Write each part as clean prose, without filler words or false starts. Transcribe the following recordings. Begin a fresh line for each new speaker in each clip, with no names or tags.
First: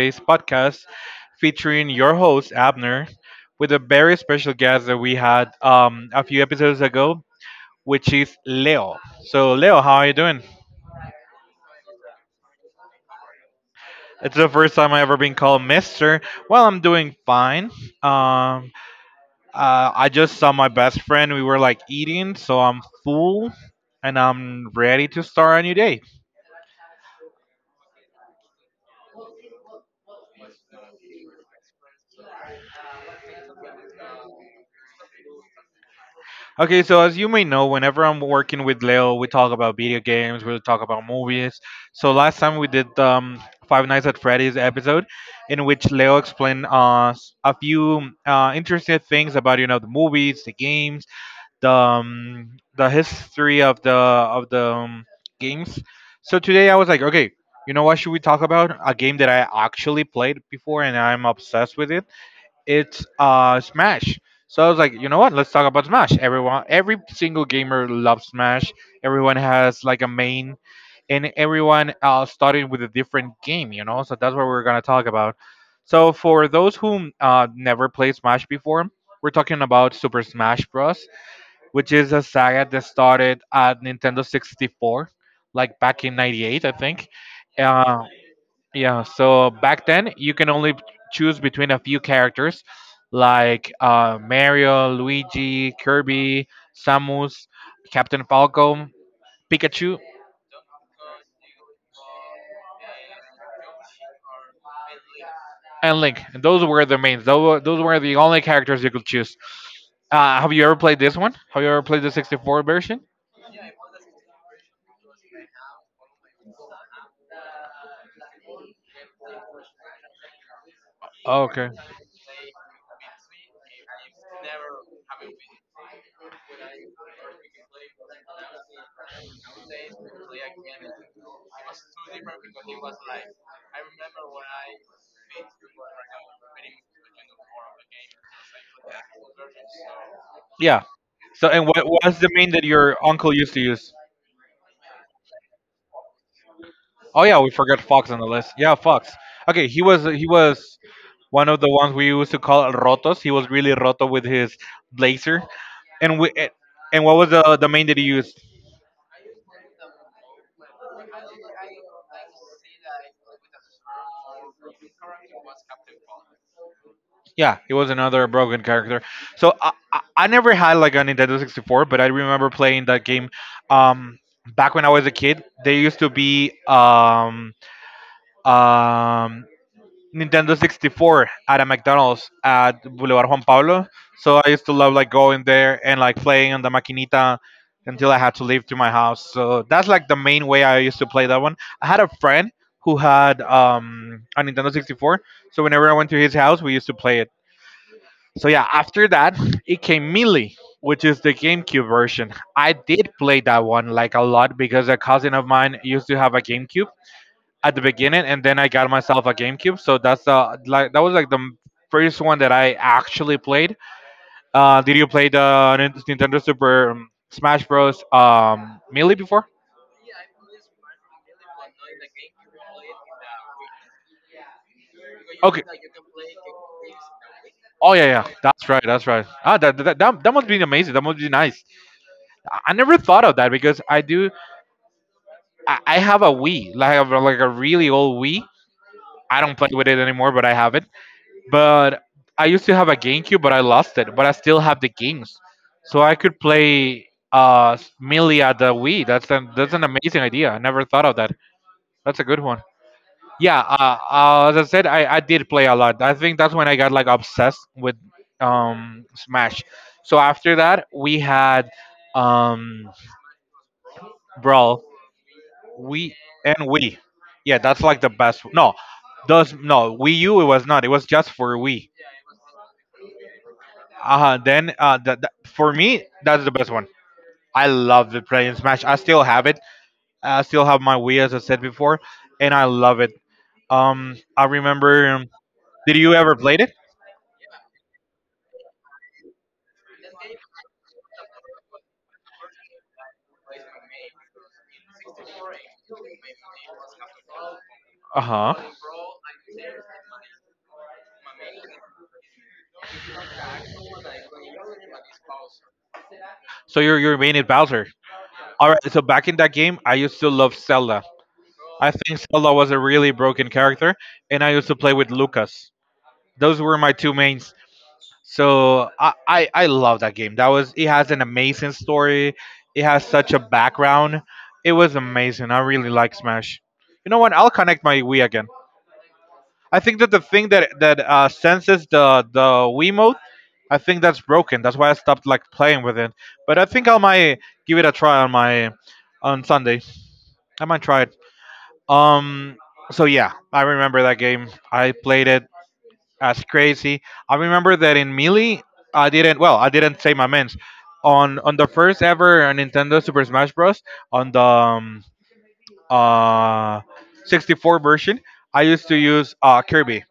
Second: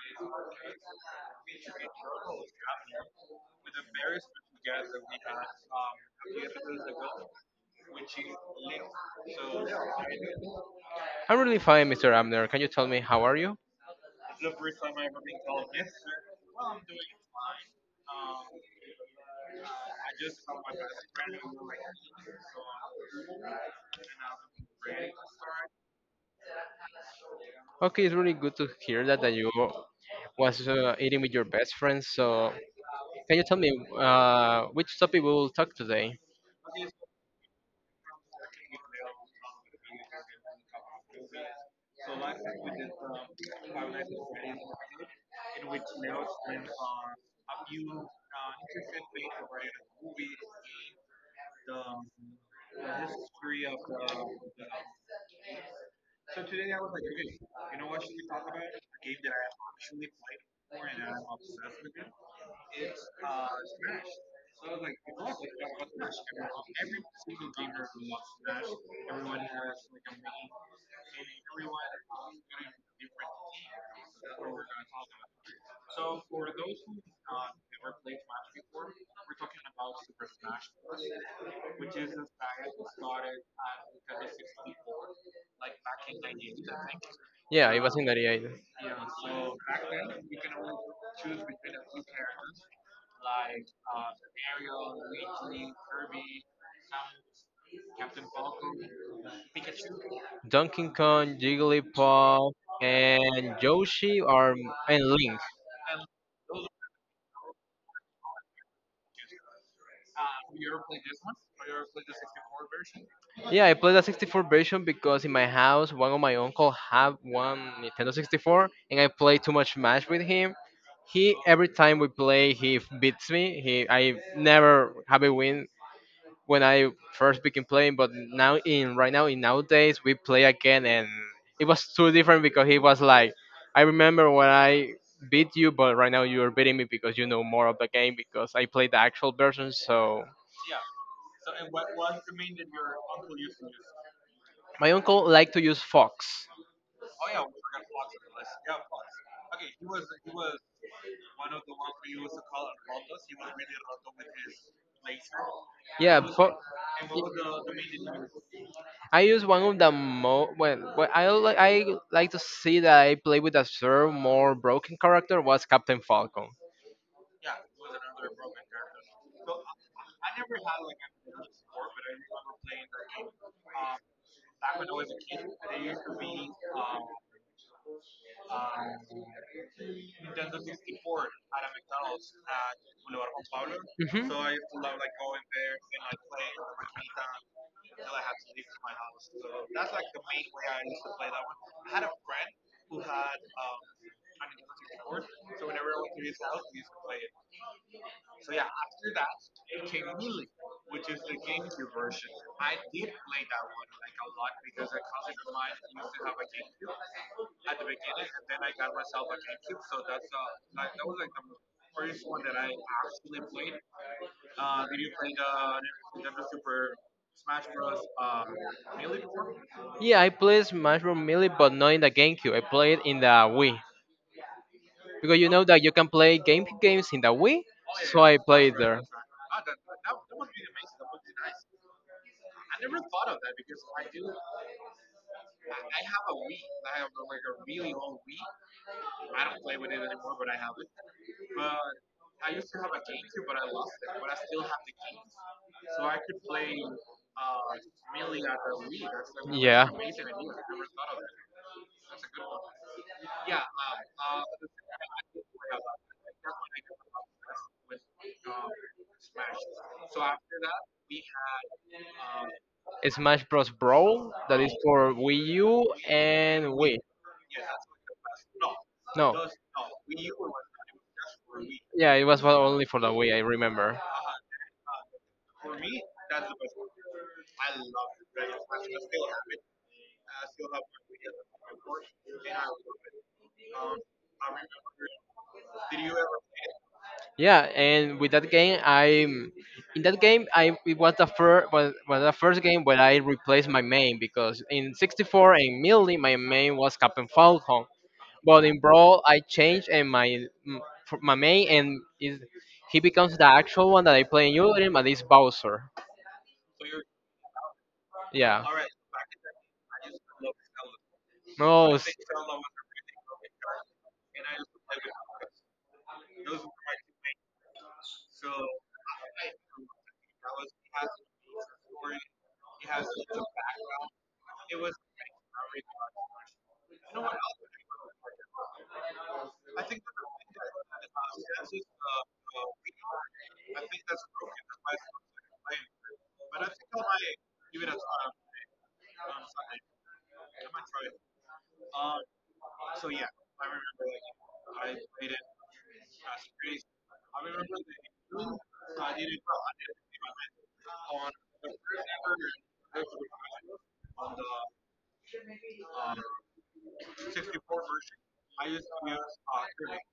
today's podcast featuring your host, Abner, with a very special guest that we had a few episodes ago, which is Leo. So, Leo, how are you doing?
I'm really fine, Mr. Abner. Can you tell me how are you?
It's the first time I ever been called Mister. Well, I'm doing fine. Um, I just saw my best friend. We were like eating, so I'm full and I'm ready to start a new day.
Okay, it's really good to hear that you was eating with your best friends. So, can you tell me which topic we will talk today?
Okay, so as you may know, whenever I'm working with Leo, we talk about video games, we talk about movies. So last time we did Five Nights at Freddy's episode, in which Leo explained a few interesting things about you know the movies, the games, the history of the of the games. So today I was like, okay, you know what should we talk about? A game that I actually played before and I'm obsessed with it, it's Smash. So I was like, you know what? Let's talk about Smash. Everyone, every single gamer loves Smash. Everyone has like a main, and everyone started with a different game, you know. So that's what we're gonna talk about. So for those who never played Smash before, we're talking about Super Smash Bros., which is a saga that started at Nintendo 64, like back in '98, I think.
Yeah, it was in
Um,
'98.
yeah, so back then you can only choose between a few characters like Mario, Luigi, Kirby, Samus, Captain Falco, Pikachu,
Donkey Kong, Jigglypuff, and Yoshi, or and Link.
and Link. And those were the mains. Those were the only characters you could choose. Have you ever played this one? Have you ever played the 64 version?
Yeah, I played the 64 version because in my house, one of my uncle have one Nintendo 64, and I play too much Smash with him. He
Oh,
every
okay.
time we play, beats me. He I never have a win when I first begin playing, but now in right now in nowadays we play again, and it was too different because he was like, I remember when I beat you, but right now you are beating me because you know more of the game because I played the actual version. So
Yeah. So, and what was the main that your uncle used to use?
my uncle like to use Fox.
Oh yeah, we forgot Fox on the list. Yeah, Fox. Okay, he was one of the ones we used to call rotos. He was really roto with his blazer. And
Yeah, Fox.
and what was the main that he used?
I use one of the mo when well, I like to see that I play with a sort of more broken character was Captain Falcon.
Yeah, he was another broken character. So I never had like a Nintendo 64, but I remember playing that game. Um, back when I was a kid, they used to be um Nintendo 64 at a McDonald's at Boulevard Juan Pablo.
Hmm.
So I used to love like going there and like playing on the maquinita until I had to leave to my house. So that's like the main way I used to play that one. I had a friend who had a Nintendo 64. So whenever I went to his house, we used to play it. So yeah, after that, it came Melee, which is the GameCube version. I did play that one like a lot because a cousin of mine used to have a GameCube at the beginning, and then I got myself a GameCube. So that's like that was like the m- first one that I actually played. Did you play the Nintendo Super Smash Bros. Melee before?
Yeah, I play Smash Bros. Melee, but not in the GameCube. I play it in the Wii because you
Okay.
know that you can play games in the Wii,
Oh yeah,
so
yeah.
I
That's
played
right.
there.
That's right. Ah, that must be amazing. That must be nice. I never thought of that because I do. I have a Wii, like like a really old Wii. I don't play with it anymore, but I have it. But I used to have a GameCube, but I lost it. But I still have the games, so I could play Melee at the Wii. That's an
Yeah,
amazing idea. I never thought of that. That's a good one. Yeah, as I said, I did play a lot. I think that's when I got like obsessed with Smash. So after that, we had um
Smash Bros. Brawl that is
Brawl,
for Wii U
Wii, and
and Wii.
Wii. Yeah, that's like the best. No,
No.
those no Wii U. It was not. It was just for Wii.
Yeah, it was only for the Wii. I remember.
For me, that's the best one. I love the playing Smash. I still have it. I still have my Wii, as I said before, and I love it. I remember. Did you ever played it?
Yeah, and with that game, I in that game, I it was was the first game where I replaced my main because in 64 and Melee, my main was Captain Falcon,
Uh huh.
but in Brawl, I changed and my m- f- my main and is he becomes the actual one that I play in Ultim, and it's Bowser.
So your main is Bowser.
Yeah.
All right. So back in that game, I used to love Zelda. I
No.
think Zelda was a really broken character, and I used to play with Lucas. Those were my two mains. So I love that game. That was it has an amazing story. It has such a background. It was amazing. I really like Smash. You know what? I'll connect my Wii again. I think that the thing that senses the Wii mode, I think that's broken. That's why I stopped like playing with it. But I think I might give it a try on my on Sunday. I might try it. Um. So yeah, I remember that game. I played it. That's crazy. I remember that in Melee, I didn't. Well, I didn't say my mans. On the first ever Nintendo Super Smash Bros. On the uh, 64 version, I used to use Kirby,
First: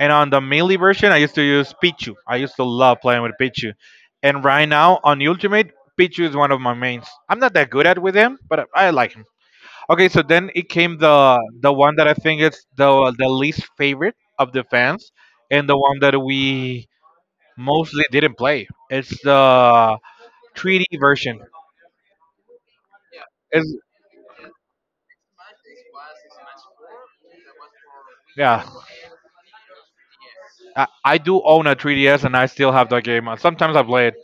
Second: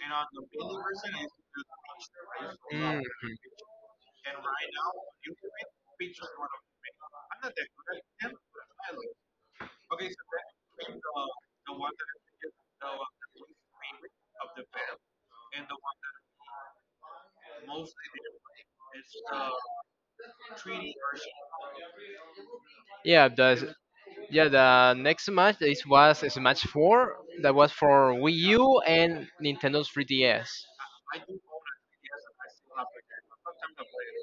and on the Melee version, I used to use Pichu. I used to love
Mm.
playing with Pichu, and right now on Ultimate, Pichu is one of my mains. I'm not that good at with him, but I like him. Okay, so then it came the one that I think is the least favorite of the fans, and the one that we mostly didn't play. It's the 3D version.
Yeah, that's
It's
Yeah, the next match is was Smash 4 that was for Wii
yeah.
U and Nintendo's 3DS.
I do own a 3DS, and I still have that game. Sometimes I play it,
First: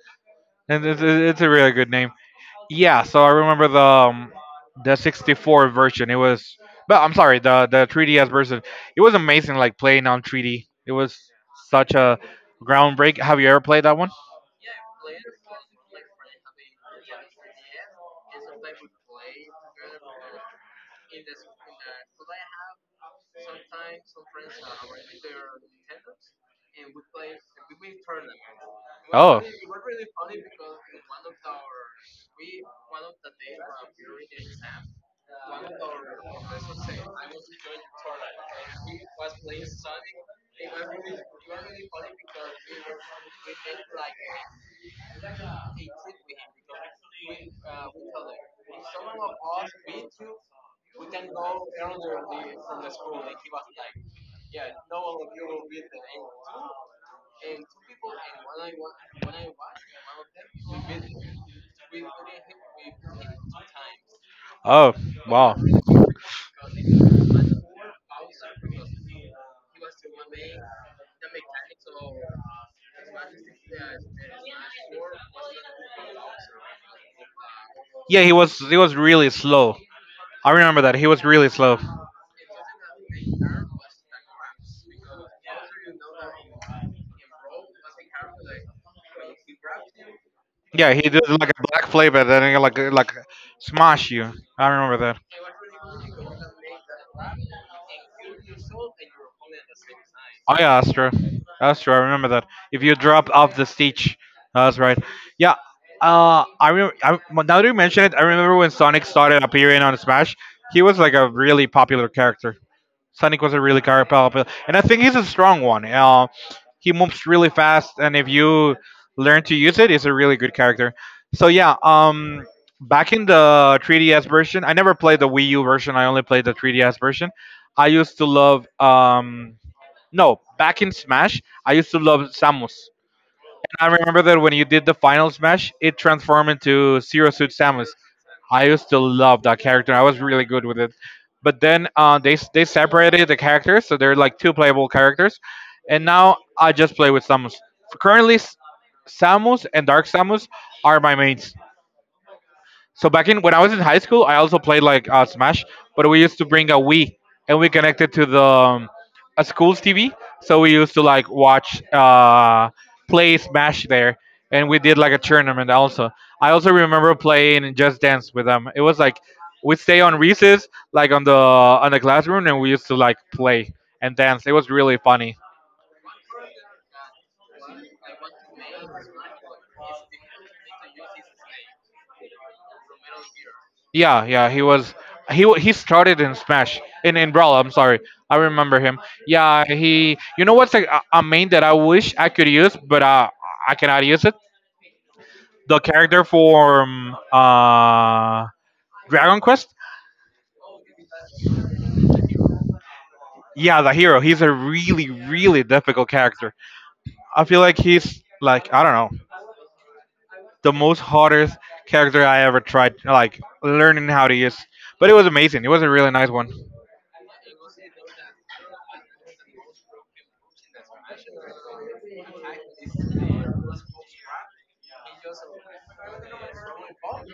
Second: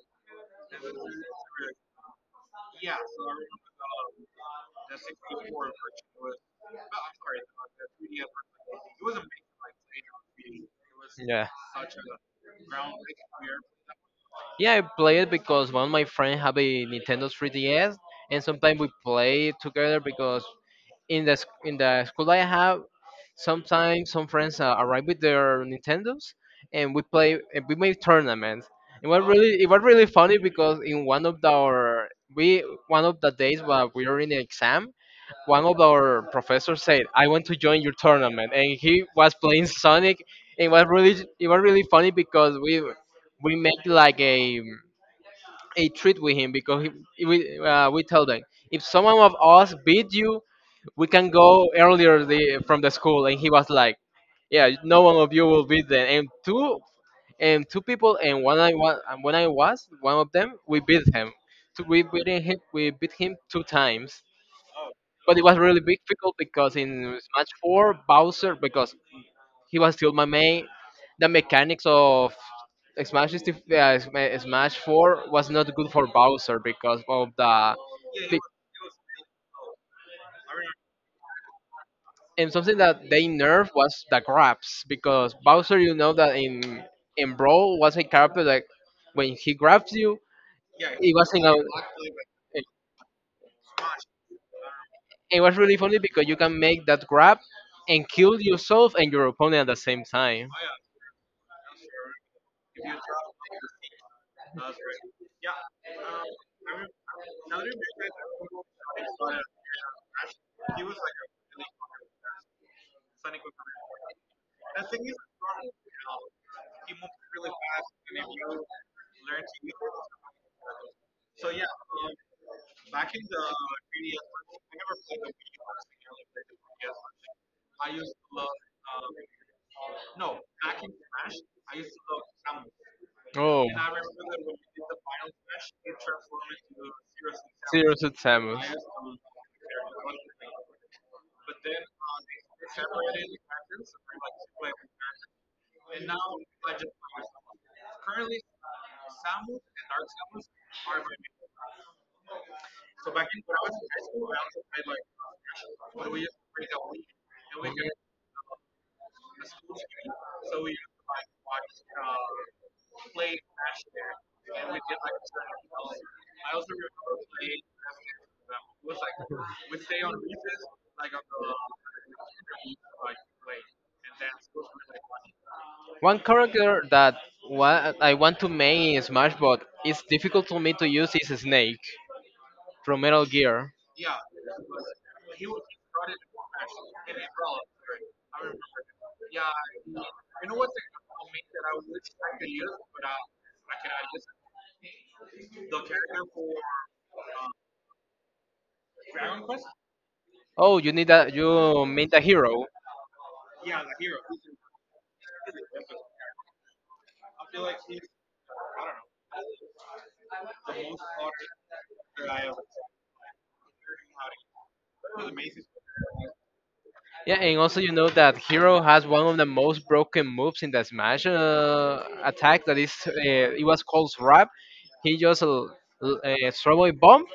and it's a really good name. Yeah. So I remember the 64 version. It was, but I'm sorry, the 3DS version. It was amazing, like playing on 3D. It was
Yeah.
such a groundbreak. Have you ever played that one?
Yeah, I play it because one of my friends have a Nintendo 3DS and sometimes we play it together because in the school I have sometimes some friends arrive with their Nintendos and we play and we make tournaments. It was
Oh.
really funny because in one of the, our we one of the days while we were in the exam one of our professors said, "I want to join your tournament," and he was playing Sonic. It was really funny because we made like a treat with him because we told him if someone of us beat you, we can go earlier from the school, and he was like, "Yeah, no one of you will beat them." And two people and one I was and when I was one of them, we beat him. So we beat him two times.
Oh,
But it was
wow.
really difficult because in Smash 4, Bowser, because he was still my main, the mechanics of Smash, is dif- Sma- Smash 4 was not good for Bowser because of the.
Yeah, he
be-
was he was really slow. I remember that. He was really slow.
And something that they nerfed was the grabs because Bowser, you know that in Brawl was a character that when he grabs you,
Yeah, he
it
did
wasn't
like
a,
a black flavor and then he like smash you. I remember
it was really funny because
that.
you can make that grab and kill yourself and your opponent at the same time.
Oh yeah, Astro. Astro, I remember that. If you drop off the stage, that's right. Yeah. I remember. I, well, now that you mention it, I remember when Sonic started appearing on Smash. He was like a really popular character. Sonic was a popular, and I think he's a strong one. He moves really fast, and if you learn to use it, it's a really good character. So yeah. Back in the 3DS version, I never played the Wii U version. I only played the 3DS version. I used to love no, back in Smash, I used to love Samus.
Oh,
And I remember that when you did the final Smash, it transformed into Zero Suit Samus.
serious with Samus.
I used to love that character. I was really good with it. But then they separated the characters, so they're like two playable characters. And now I just play with Samus. Currently, Samus and Dark Samus are my mains. So back in when I was in high school, I also played like Smash, but we used to bring a Wii and we connected to the a school's TV. So we used to like watch play Smash there, and we did like a tournament also. I also remember playing Just Dance with them. It was like we'd stay on recess, like on the classroom, and we used to like play and dance. It was really funny.
One character that I want to make in Smash Bros. Is difficult for me to use is Snake from Metal Gear.
Yeah, he was. He started in Smash in Brawl. I'm sorry, I remember him. Yeah, he. You know a main that I wish I could use, but I cannot use it. The character from Dragon Quest.
Oh, you need a you mean the hero.
Yeah, the hero. He's a really really difficult character. I feel like he's like I don't know the most hardest character I ever tried like learning how to use. But it was amazing. It was a really nice one.
Yeah, and also you know that Hero has one of the most broken moves in the Smash attack. It was called Wrap. He just throw a bomb,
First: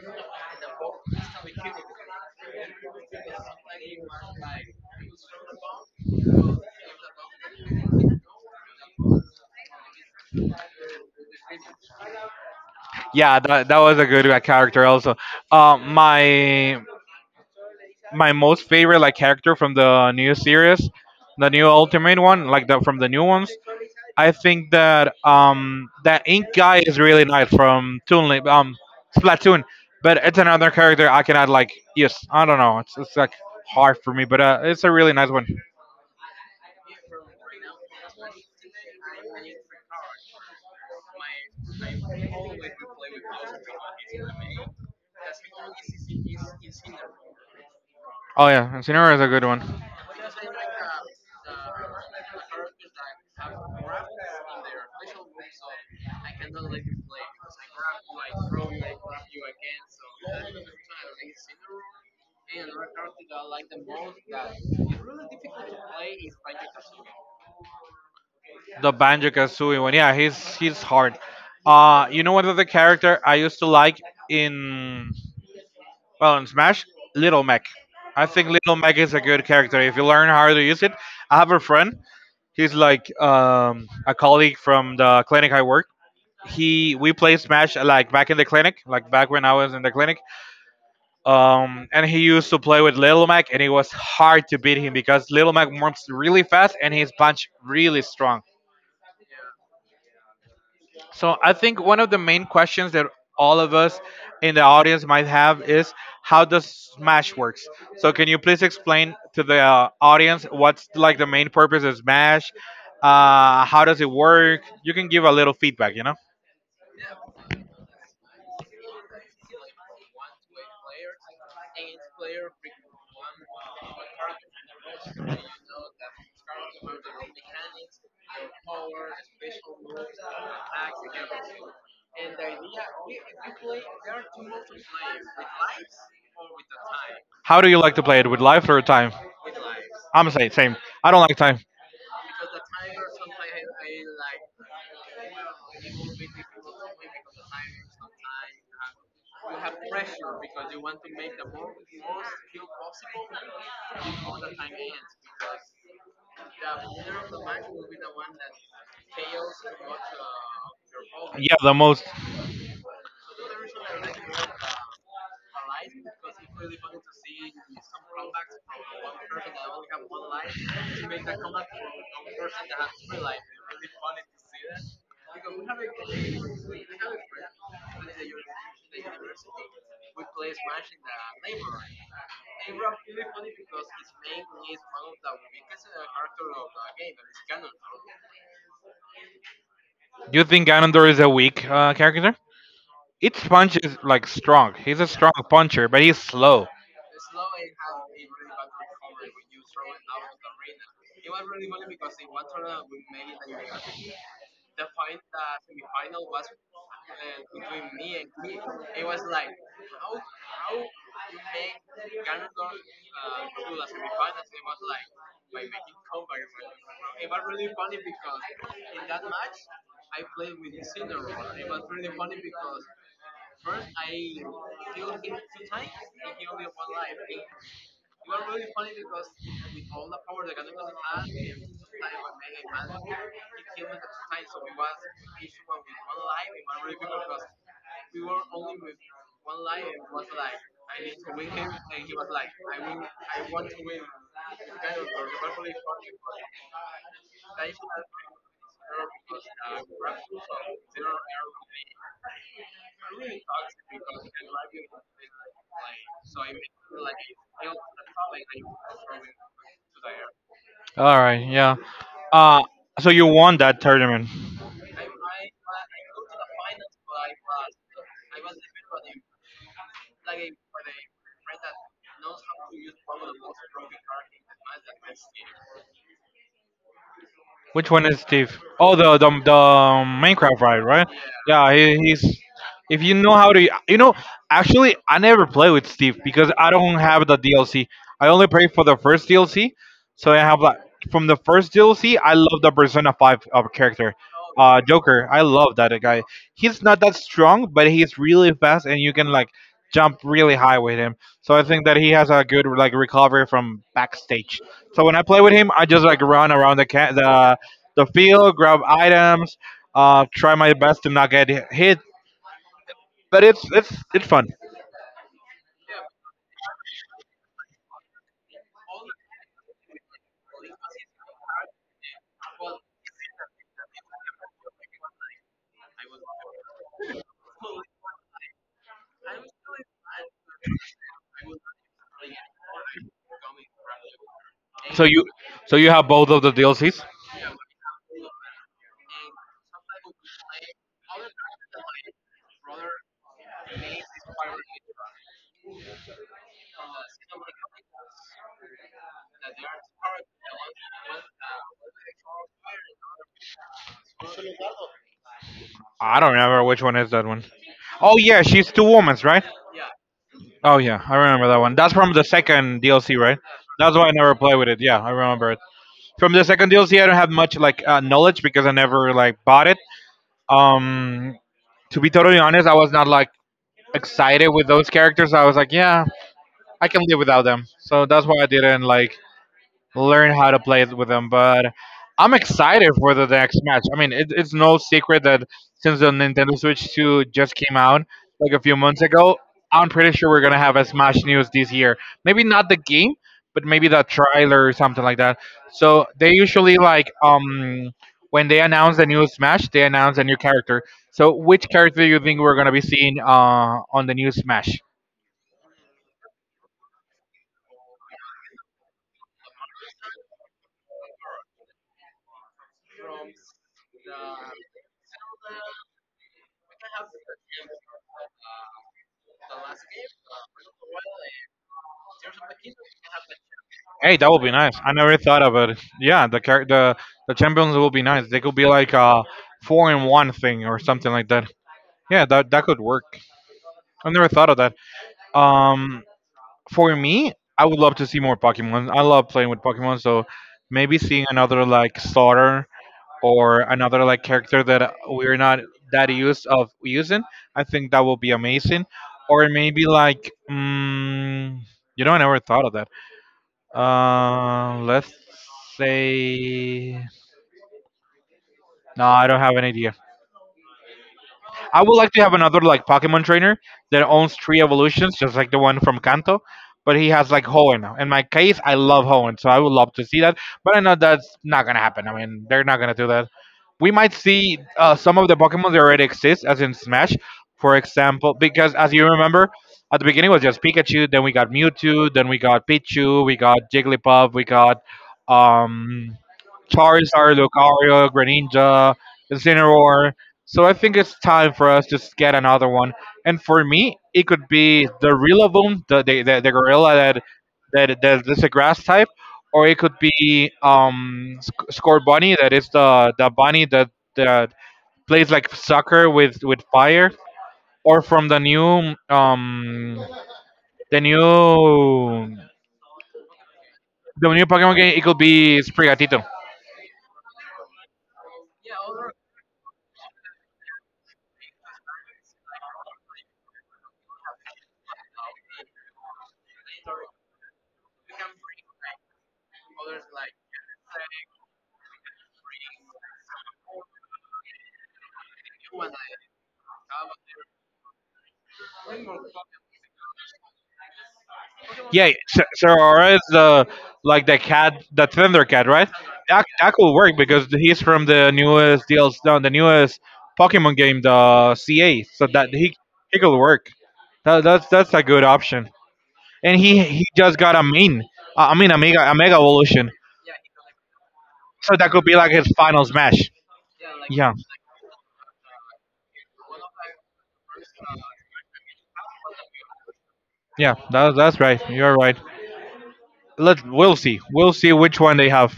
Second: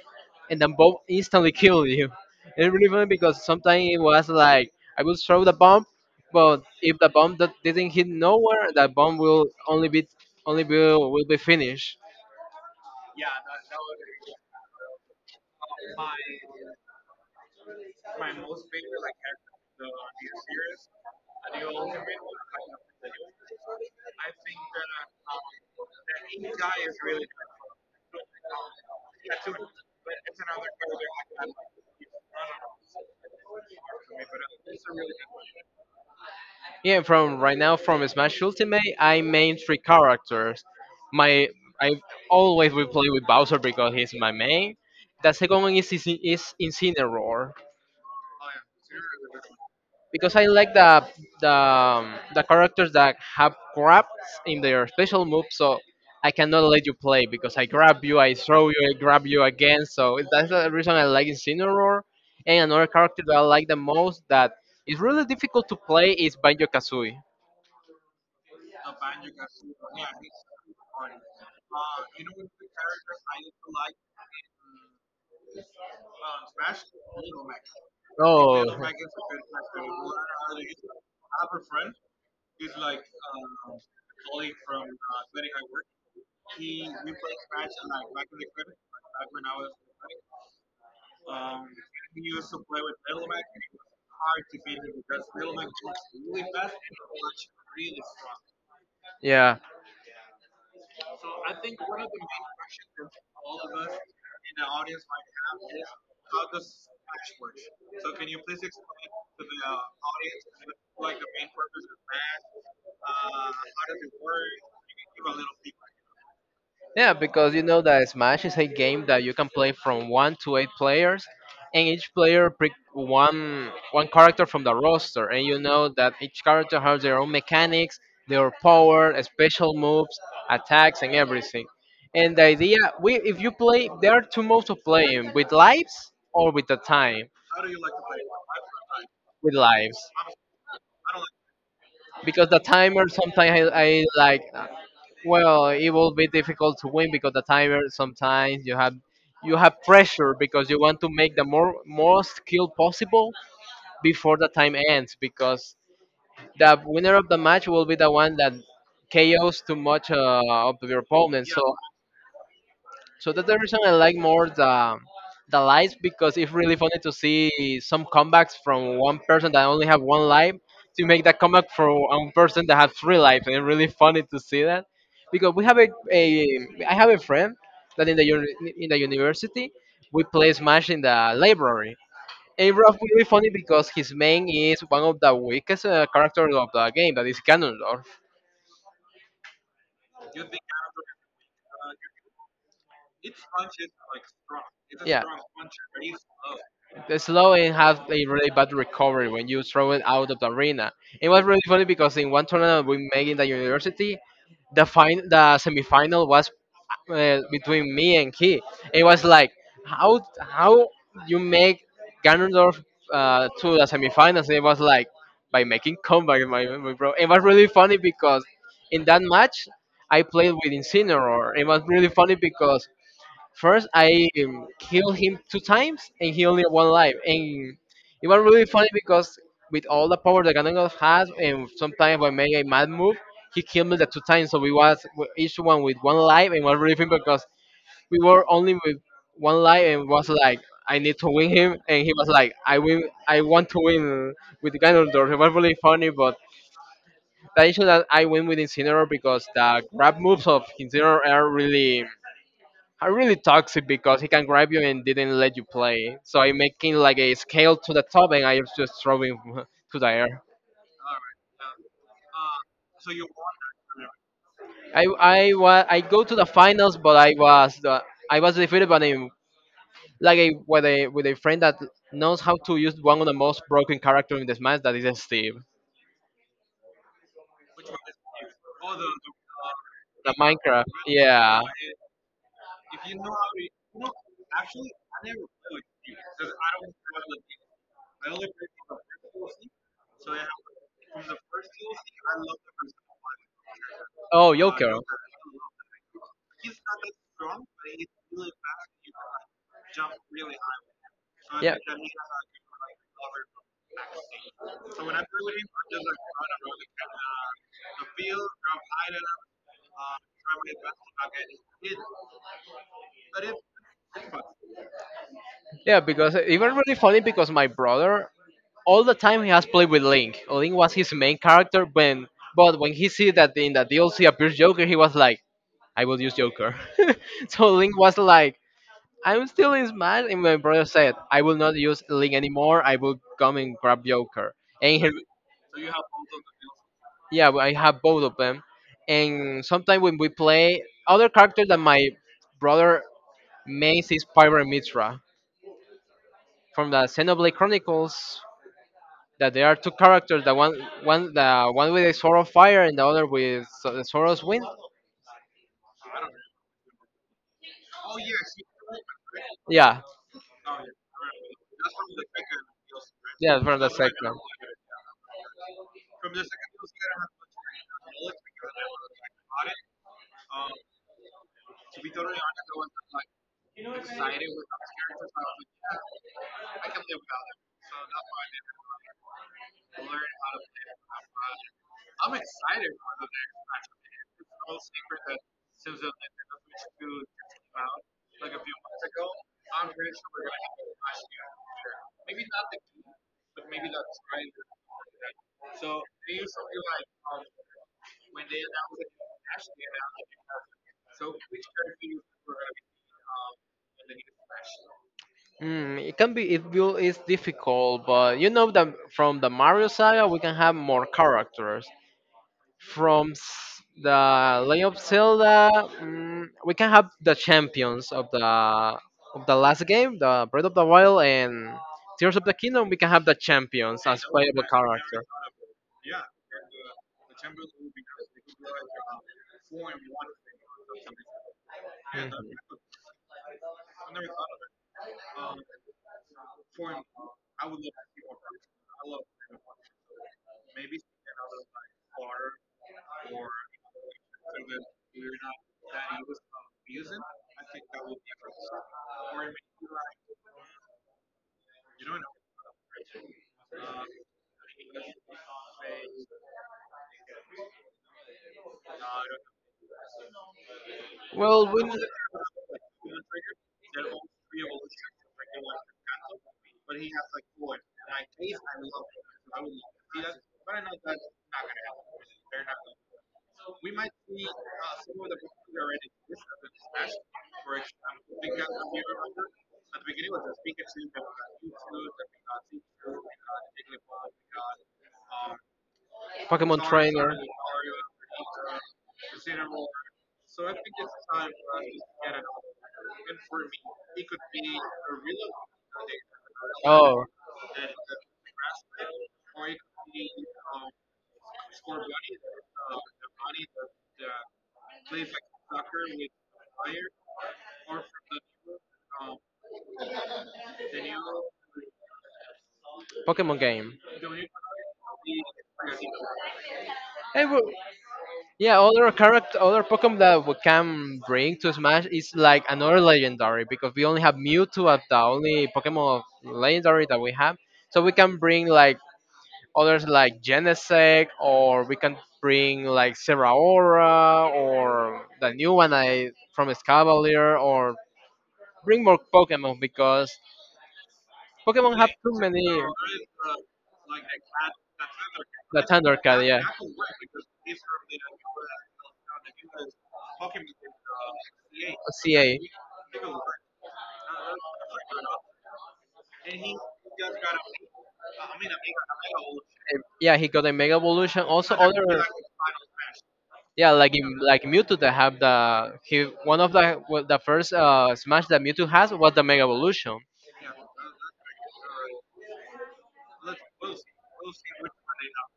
and then bomb instantly killed you. It's really funny because sometimes it was like I will throw the bomb, but if the bomb that didn't hit nowhere, that bomb will only be only will be finished.
Yeah, that was a good character also. Uh, my my most favorite like character from the new series, the new Ultimate one, like the from the new ones. I think that Ink guy is really nice from Splatoon, but it's another character I cannot like. Yes, I don't know. It's like hard for me, but it's a really nice one.
Yeah, from right now from Smash Ultimate, I main three characters. My I always will play with Bowser because he's my main. The second one is Incineroar
Oh yeah, Incineroar is a good one.
because I like the characters that have grabs in their special move, so I cannot let you play because I grab you, I throw you, I grab you again. So that's the reason I like Incineroar. And another character that I like the most that is really difficult to play is Banjo Kazooie.
The Banjo Kazooie one, yeah, he's hard. You know what other character I used to like in well, in Smash, Little Mac. I think
Oh,
Little Mac is a good character if you learn how to use it. I have a friend. He's like a colleague from the clinic I work. He we play Smash like back in the clinic, like back when I was in the clinic. And he used to play with Little Mac, and it was hard to beat him because Little Mac moves really fast and his punch really strong.
yeah,
So I think one of the main questions that all of us in the audience might have is how does Smash works? So can you please explain to the audience what's like the main purpose of Smash? How does it work? You can give a little feedback.
yeah, because you know that Smash is a game that you can play from one to eight players, and each player pick one character from the roster, and you know that each character has their own mechanics, their power, special moves, attacks, and everything. And the idea, we if you play, there are two modes of playing: with lives or with the time.
How do you like to play it with life or time?
With lives,
I'm saying same. I don't like time.
because the timer I like. Well, it will be difficult to win because the timer sometimes you have pressure because you want to make the more most kill possible before the time ends because the winner of the match will be the one that KOs too much of your opponent.
Yeah,
So
the most.
so that's the reason I like more the lives because it's really funny to see some comebacks from one person that only have one life to make that comeback for one person that has three lives, and it's really funny to see that because we have a I have a friend that in the university we play Smash in the library. And it's really funny because his main is one of the weakest characters of the game, that is Ganondorf.
Do you think Ganondorf is a weak character? Each punch is like strong. He's a
Yeah.
strong puncher, but he's slow.
The Sloan had a really bad recovery when you throw it out of the arena. It was really funny because in one tournament we made in the university, the semifinal was between me and he. It was like how you make Ganondorf to the semifinals. It was like by making comeback, my bro. It was really funny because in that match I played with Incineroar. It was really funny because first, I healed him two times, and he only had one life. And it was really funny because with all the power that Ganondorf has, and sometimes when I making a mad move, he killed me the two times. So each one with one life, and it was really funny because we were only with one life, and was like, I need to win him, and he was like, I want to win with Ganondorf. It was really funny, but the issue that I win with Incineroar because the grab moves of Incineroar are really toxic because he can grab you and didn't let you play. So I'm making like a scale to the top and I was just throwing to the air.
All right, yeah. Uh, so you won that tournament.
I go to the finals, but I was defeated by like a with a friend that knows how to use one of the most broken character in this match that is Steve.
Which one is Steve? Oh, the
The
Minecraft ride,
Minecraft,
right?
yeah.
Yeah, he's. If you know how to, you know, actually, I never play with Steve because I don't have the DLC. I only play for the first DLC, so I have like from the first DLC. I love the Persona Five of character.
Oh, Joker.
Joker. I love that guy. He's not that strong, but he's really fast and you can like jump really high with him. So I
Yeah,
think that he has a good like recovery from backstage. So when I play with him, I just like run around the the field, grab items, try my best to not get hit, but it's fun.
yeah. Because it was really funny because my brother all the time he has played with Link. Link was his main character when but when he see that in the DLC appears Joker, he was like, I will use Joker. So Link was like, I'm still in Smash and my brother said, I will not use Link anymore, I will come and grab Joker. And
So
he,
you so you have both of the DLCs?
yeah, I have both of them. And sometimes when we play other characters that my brother makes is Pyra and Mitra from the Xenoblade Chronicles that there are two characters that one the one with a sword of fire and the other with the sword of wind.
I don't remember which one is that one. Oh yeah, she's two women's, right?
Yeah,
Oh yeah, I remember that one. That's from the second DLC, right?
yeah, from the
That's why I never
second.
play with it. Yeah, I remember it. From the second DLC, I don't have much like knowledge because I never like bought it. Um, to be totally honest, I was not like excited with those characters. I was like, yeah, I can live without them. So that's why I didn't like learn how to play it with them. But I'm excited for the next match. I mean, it's no secret that since the Nintendo Switch 2 just came out like a few months ago, I'm pretty sure we're gonna have a Smash news this year. Maybe not the game, but maybe the trailer or something like that. So they usually like when they announce a new Smash, they announce a new character. So which character do you think we're gonna be seeing on the new Smash?
Mm, it can be it will is difficult, but you know that from the Mario saga we can have more characters. From the Legend of Zelda, mm, we can have the champions of the last game, the Breath of the Wild and Tears of the Kingdom. We can have the champions
Hey,
as
that would be
playable
nice. I never
characters.
thought about it. Yeah, the the champions will be nice. They could be like a four in one thing or something like that. Yeah, that could work. I never thought of that. Um, for me, I would love to see more Pokemon. I love playing with Pokemon, so maybe seeing another like starter or another like character that we're not that used of using. I think that would be amazing. Or maybe like, mm, I never thought of that let's say no, I don't have an idea.
Well,
I
when
would like to have another like Pokemon trainer that owns three evolutions, just like the one from Kanto, but he has like Hoenn. In my case, I love Hoenn, so I would love to see that. But I know that's not gonna happen. I mean, they're not gonna do that. We might see some of the Pokemon that already exist, as in Smash, for example, because as you remember, at the beginning was just Pikachu, then we got Mewtwo, then we got Pichu, we got Jigglypuff, we got um
Pokemon Trainer.
Charizard, Lucario, Greninja, Incineroar. So I think it's time for us to get another one. And for me, it could be the Rillaboom, the gorilla that
Oh,
that's a grass type, or it could be Score Bunny, that is the bunny that plays like soccer with fire, or from the new the new
Pokemon game.
the new Pokemon game, it could be Sprigatito.
Hey, wha- yeah, other character, other Pokemon that we can bring to Smash is like another legendary because we only have Mewtwo as the only Pokemon of legendary that we have. So we can bring like others like Genesect or we can bring like Serraora or the new one I from Escavalier or bring more Pokemon because Pokemon
Yeah,
have too
Sir
many.
Aura is the like the cat, the Thundercat,
The
right?
Thundercat,
That
yeah.
that could work because he's from the newest DLC, no, the newest Pokemon game, the CA. So that
CA.
he could work. That's a good option. And he just got a main, I mean a mega evolution.
Yeah, he got a Mega Evolution.
So
Also
that could be
other.
like his final smash.
Yeah, like
Yeah,
in, like Mewtwo that have the he one of the well, the first Smash that Mewtwo has was the Mega Evolution.
yeah, that's right. You're right. Let we'll see. We'll see which one they have.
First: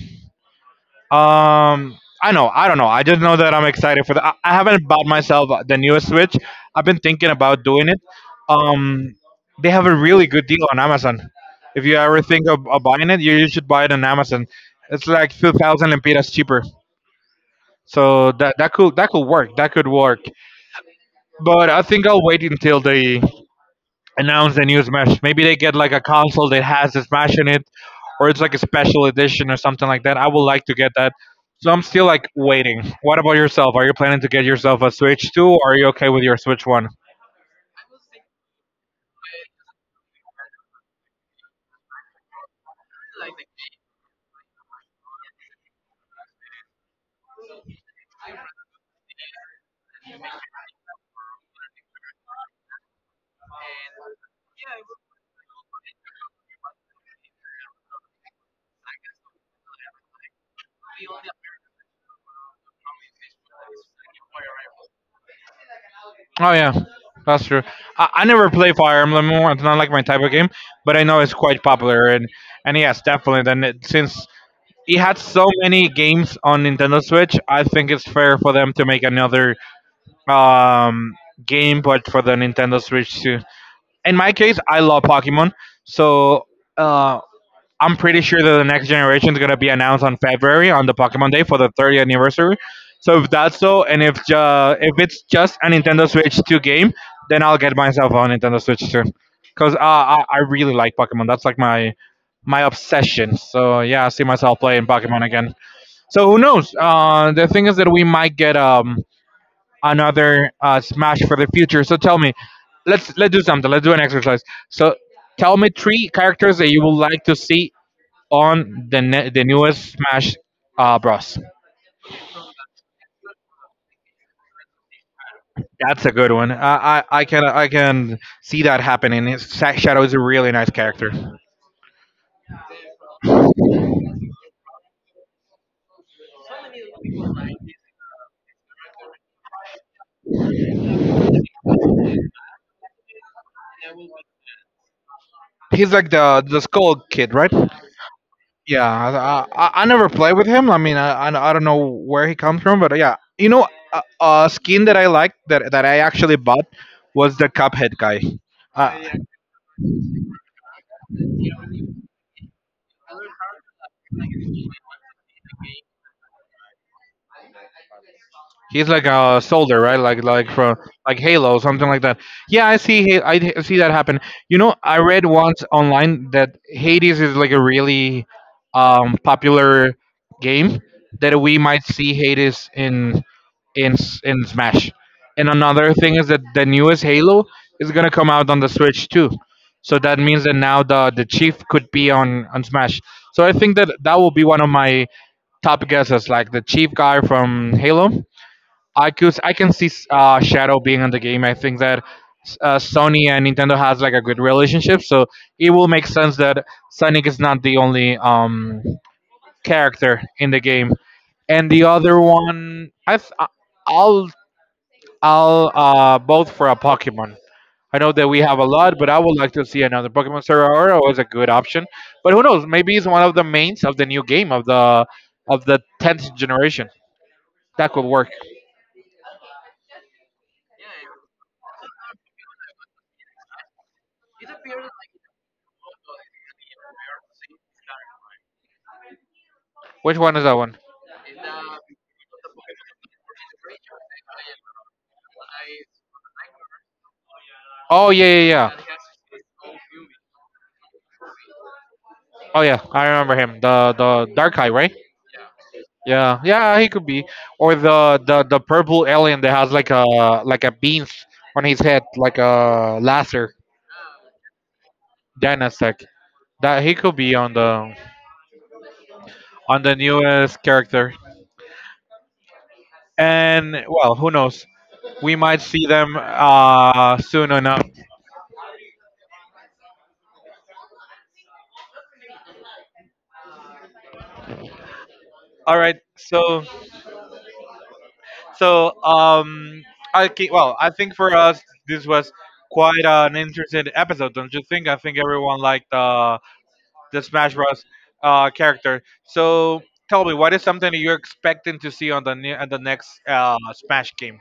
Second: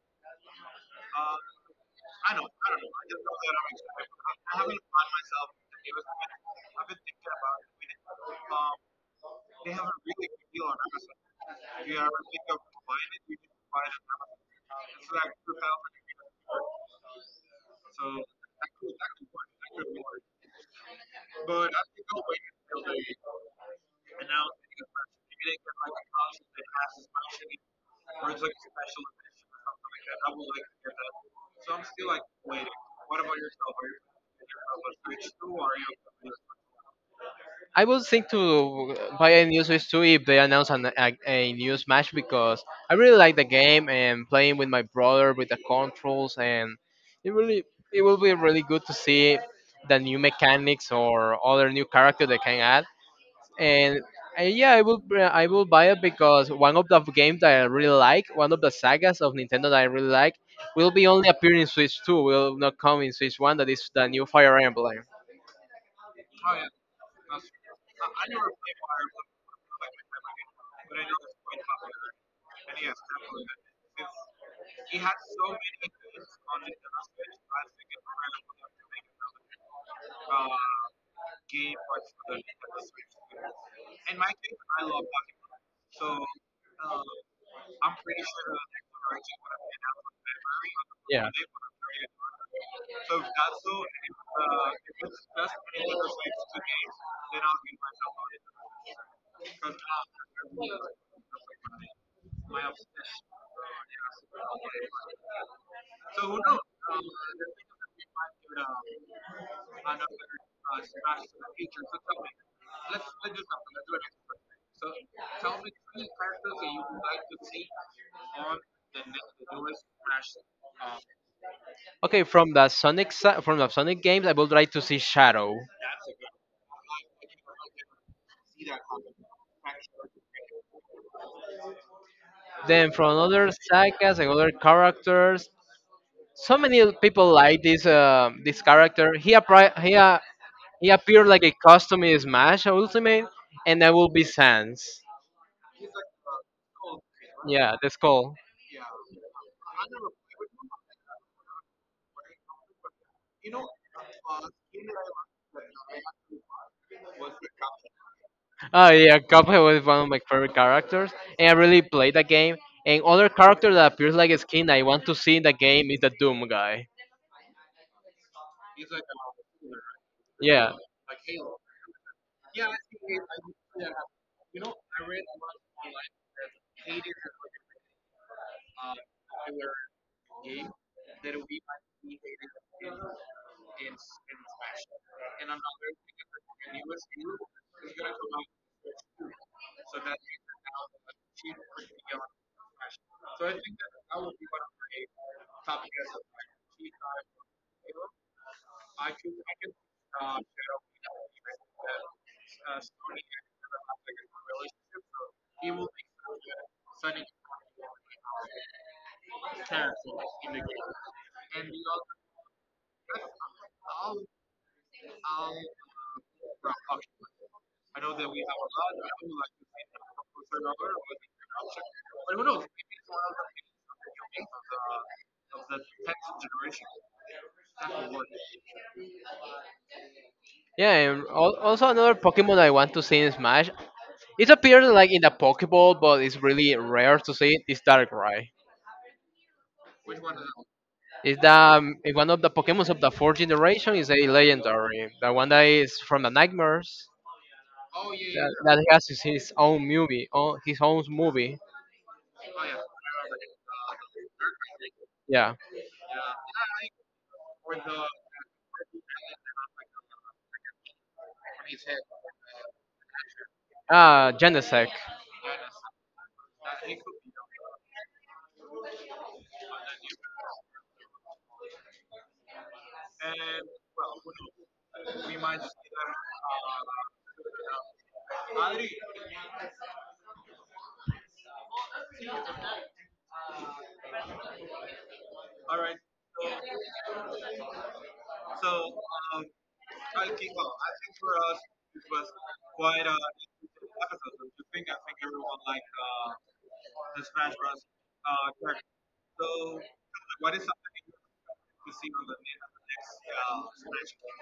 I don't know. I just know that I'm excited for that. I haven't bought myself the newest Switch. I've been thinking about doing it. Um, they have a really good deal on Amazon. If you ever think of buying it, you should buy it on Amazon. It's like 2,000 lempiras cheaper. So that could work. That could work. But I think I'll wait until they announce the new Smash. Maybe they get like a console that has the Smash in it, or it's like a special edition or something like that. I would like to get that. So I'm still like waiting. What about yourself? Are you planning to get yourself a Switch 2 or are you okay with your Switch 1?
I would think to buy a new Switch too if they announce a new Smash because I really like the game and playing with my brother with the controls and it really it will be really good to see the new mechanics or other new character they can add. And yeah, I will br- I will buy it because one of the games that I really like, one of the sagas of Nintendo that I really like, will be only appearing in Switch 2. Will not come in Switch 1. That is the new Fire Emblem.
Oh yeah, that's true. I never play Fire Emblem. More. It's not like my type of game, but I know it's quite popular and yes, definitely. Then since it had so many games on Nintendo Switch, I think it's fair for them to make another um game but for the Nintendo Switch too. In my case, I love Pokemon. So uh, I'm pretty sure that the next generation is gonna be announced on February on the
Yeah.
Pokemon Day for the 30th anniversary. So if that's so, and if if it's just a Nintendo Switch 2 game, then I'll get myself a Nintendo Switch soon. Cause I really like Pokemon. That's like my obsession. So yeah, I see myself playing Pokemon again. So who knows? The thing is that we might get another Smash for the future. So tell me, let's do something. Let's do an exercise. So tell me three characters that you would like to see on the newest Smash Bros.
Okay, from the Sonic games, I would like to see Shadow.
That's a good one. I can see that happening. Shadow is a really nice character.
Then from other sagas and other characters, so many people like this character. He appri- he appeared like a custom in Smash Ultimate, and that will be Sans.
He's like the Skull Kid, right?
Yeah, the skull.
Yeah, I never play with him. I mean, I don't know where he comes from, but yeah, you know, a skin that I liked that I actually bought was the Cuphead guy.
Oh
Uh,
yeah, Cuphead was one of my favorite characters, and I really played the game. And other character that appears like a skin I want to see in the game is the Doom guy.
He's like a soldier, right? Like
Yeah,
from like Halo, something like that. Yeah, I see. See that happen. You know, I read once online that Hades is like a really popular game that we might see Hades in in Smash. And another thing is that the newest Halo is gonna come out on the Switch too. So that means that now the chief could be on Smash. So I think that that will be one of my top guesses, like the chief guy from Halo. I could I can see Shadow being in the game. I think that Sony and Nintendo has like a good relationship, so it will make sense that Sonic is not the only character in the game. And the other one, I'll I'll vote for a Pokemon. I know that we have a lot, but I would like to see another Pokemon. Sorora was a good option, but who knows? Maybe it's one of the mains of the new game of the tenth generation. That could work.
yeah. Also another Pokemon I want to see in Smash. It appears like in the Pokeball, but it's really rare to see it. Is Darkrai.
Which one is that one?
It's the it's one of the Pokemons of the fourth generation. Is a legendary. The one that is from the Nightmares.
Oh yeah, yeah,
That,
yeah.
that has his own movie, oh, his own movie.
Oh yeah, I remember him. The dark eye, right?
Yeah.
Yeah, yeah, he could be. Or the purple alien that has like a beans on his head, like a laser,
Ah, Genesect.
Danasek. That he could be on the newest character. And well, who knows? We might see them soon enough. All right, so so I think for us this was quite an interesting episode, don't you think? I think everyone liked the Smash Bros. Character. So tell me, what is something that you're expecting to see on on the next Smash game?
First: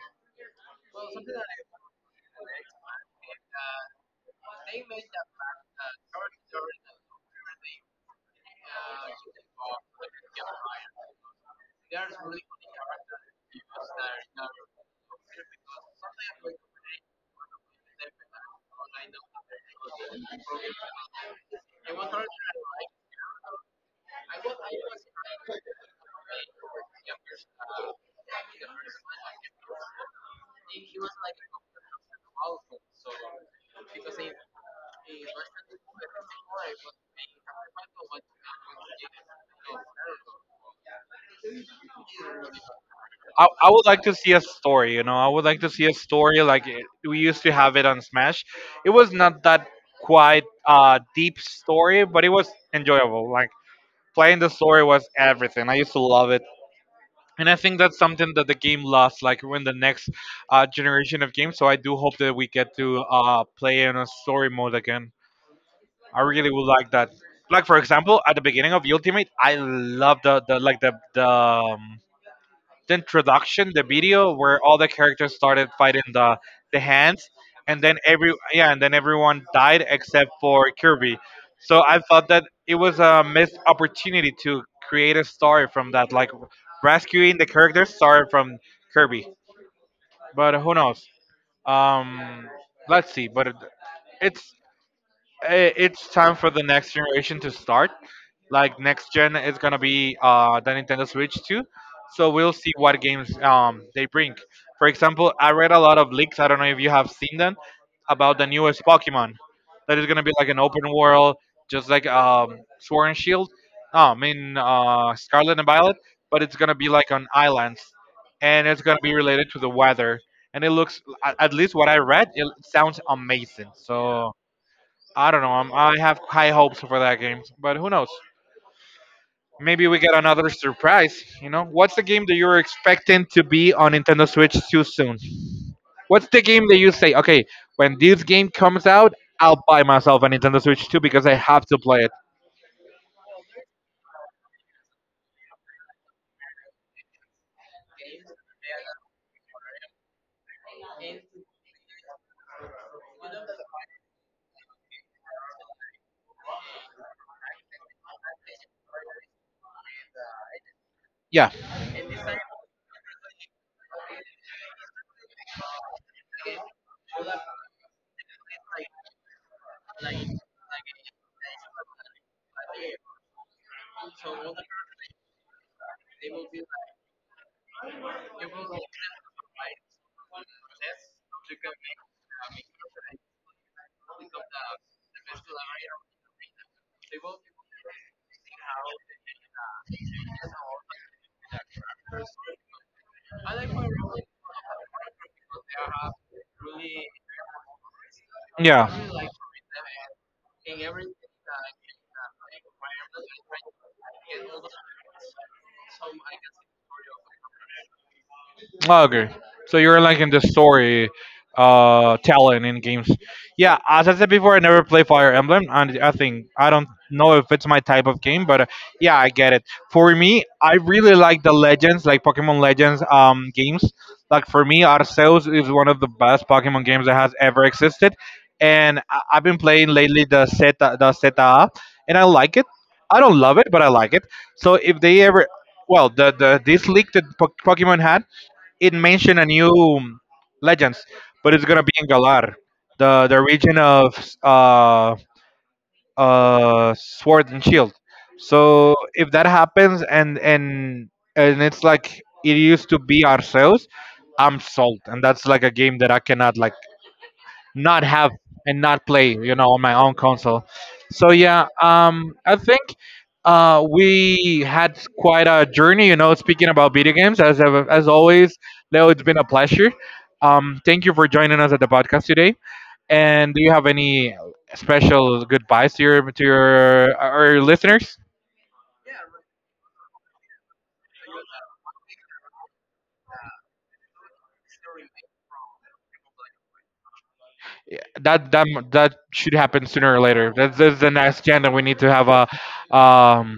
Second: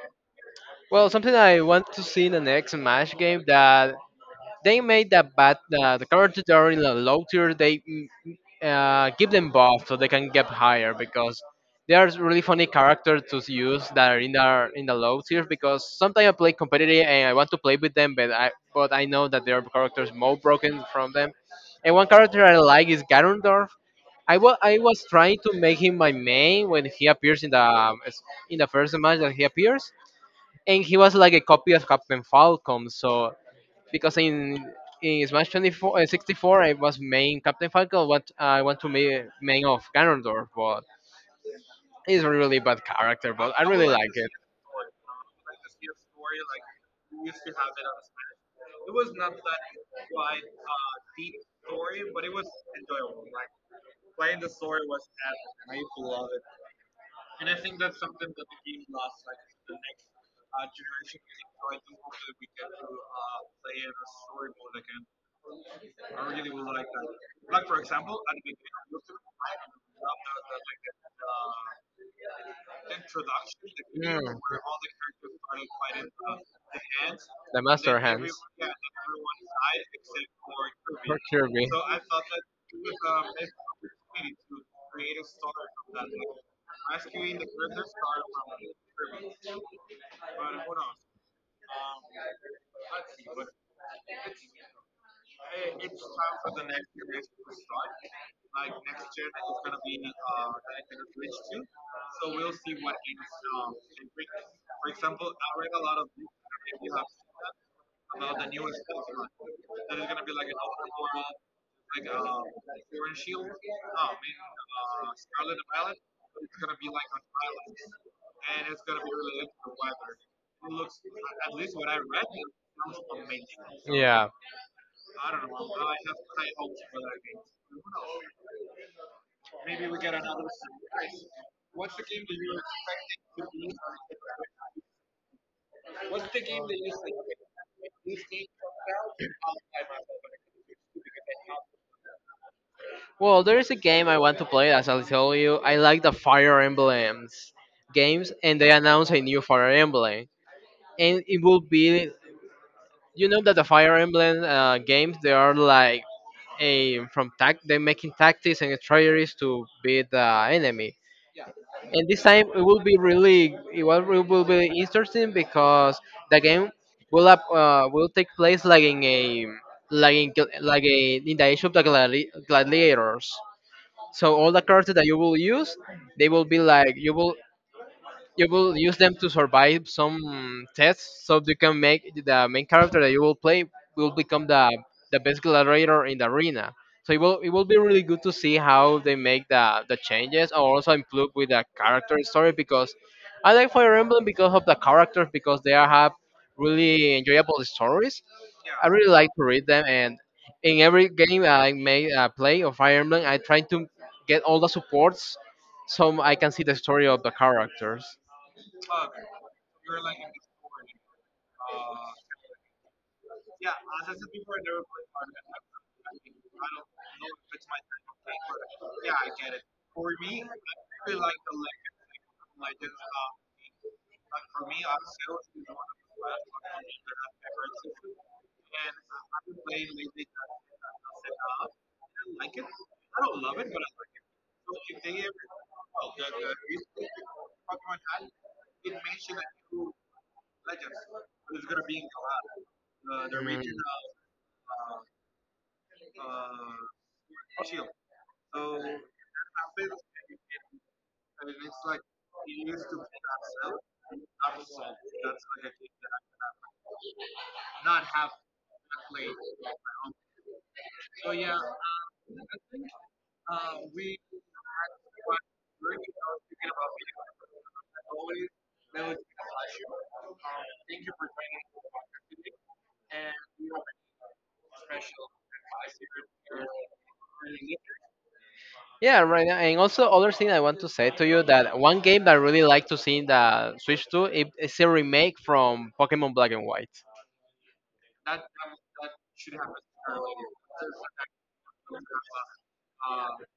Well, something I want to see in the next Smash game that they made that bad the characters that are in the low tier give them buff so they can get higher because they are really funny characters to use that are in the low tier, because sometimes I play competitive and I want to play with them, but I know that their characters more broken from them. And one character I like is Ganondorf. I was trying to make him my main. When he appears in the first match that he appears, and he was like a copy of Captain Falcon. So because in Smash 64, I was main Captain Falcon, what I want to be main of Ganondorf, but he's a really bad character, but I
I would
really
like
like
to
it.
see a story. You know, I would like to see a story like it, we used to have it on Smash. It was not that quite deep story, but it was enjoyable. Like playing the story was everything. I used to love it. And I think that's something that the game lost, like in the next generation of games. So I do hope that we get to play in a story mode again. I really would like that. Like for example, at the beginning of Ultimate, I love the the introduction, the video
Mm.
where all the characters started fighting the hands,
The
and then
Master Hands
every yeah, and then everyone died except for Kirby.
for Kirby.
So I thought that it was a missed opportunity to create a story from that, like rescuing the characters started from Kirby. But who knows? Um, let's see. But it- it's eh, It's time for the next generation to start, like next gen is gonna be the Nintendo Switch too. So we'll see what games they bring. For example, I read a lot of leaks. I don't know if you have seen them, about the newest Pokemon. That is gonna be like an open world, just like Sword and Shield. No, I mean Scarlet and Violet, but it's gonna be like on islands, and it's gonna be related to the weather. And it looks, at least what I read, it sounds amazing.
Yeah.
So I don't know. I have high hopes for that game, but who knows? Maybe we get another surprise. You know, what's the game that you're expecting to be on Nintendo Switch too soon? What's the game that you say, okay, when this game comes out, I'll buy myself a Nintendo Switch 2 because I have to play it.
Well, there is a game I want to play, as I told you. I like the Fire Emblems games, and they announced a new Fire Emblem. And it will be, you know, that the Fire Emblem games, they are like a from tac they're making tactics and strategies to beat the enemy.
Yeah.
And this time it will be really it will be interesting because the game will take place like in a like in gl- like a in the age of the gladiators, so all the characters that you will use, they will be like you will use them to survive some tests, so you can make the main character that you will play will become the best gladiator in the arena. So it will be really good to see how they make the changes or also improve with the character story, because I like Fire Emblem because of the characters, because they are have really enjoyable stories. I
Yeah.
really like to read them, and in every game I may play of Fire Emblem, I try to get all the supports so I can see the story of the characters.
Oh, okay. So you're like in the story telling in games. Yeah, as I said before, I never play Fire Emblem, and I think I don't know if it's my type of game, but yeah, I get it. For me, I really like the Legends, like Pokemon Legends games. Like for me, Arceus is one of the best Pokemon games that has ever existed, and I've been playing lately the Zeta, and I like it. I don't love it, but I like it. So if they ever, well, the this leak that Pokemon had, it mentioned a new legends, but it's gonna be in Galar, the
Mm.
region of uh Sword and Shield. So if that happens, and it's like it used to be ourselves, I'm sold, and that's like a game that I cannot, like, not have and not play, you know, on my own console. So yeah, I think we had quite a journey, you know, speaking about video games. As as always, Leo, it's been a pleasure. Thank you for joining us at the podcast today. And do you have any special goodbyes to your our listeners?
Yeah, right. And also, other thing I want to say to you that one game that I really like to see in the Switch 2, it's a remake from Pokemon Black and White
That should happen sooner or later. That's the next agenda. We need to have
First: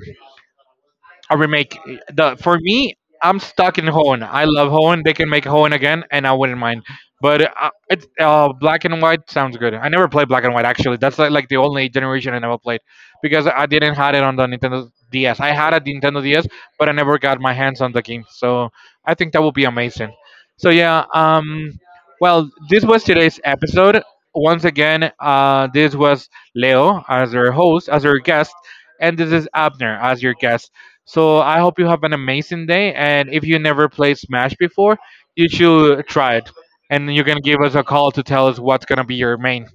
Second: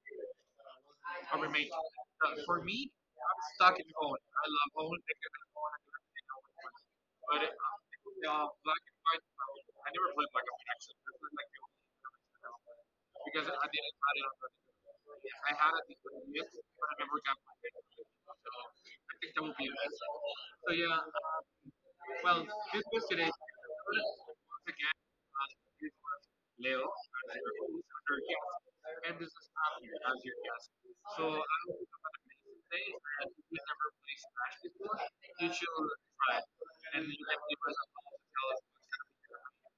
a remake. The for me, I'm stuck in Hoenn. I love Hoenn. They can make Hoenn again, and I wouldn't mind. But it's black and white sounds good. I never played black and white actually. Like the only generation I never played because I didn't had it on the Nintendo DS. I had a Nintendo DS, but I never got my hands on the game. So I think that would be amazing. So yeah, well, this was today's episode. Once again, this was Leo as your host, as your guest, and this is Abner as your guest. So I hope you have an amazing day. And if you never played Smash before, you should try it. And you can give us a call to tell us what's going to be your main.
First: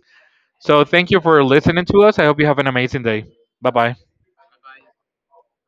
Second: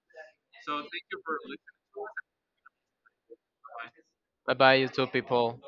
So thank you for listening to us. I hope you have an amazing day. Bye bye.
by two people.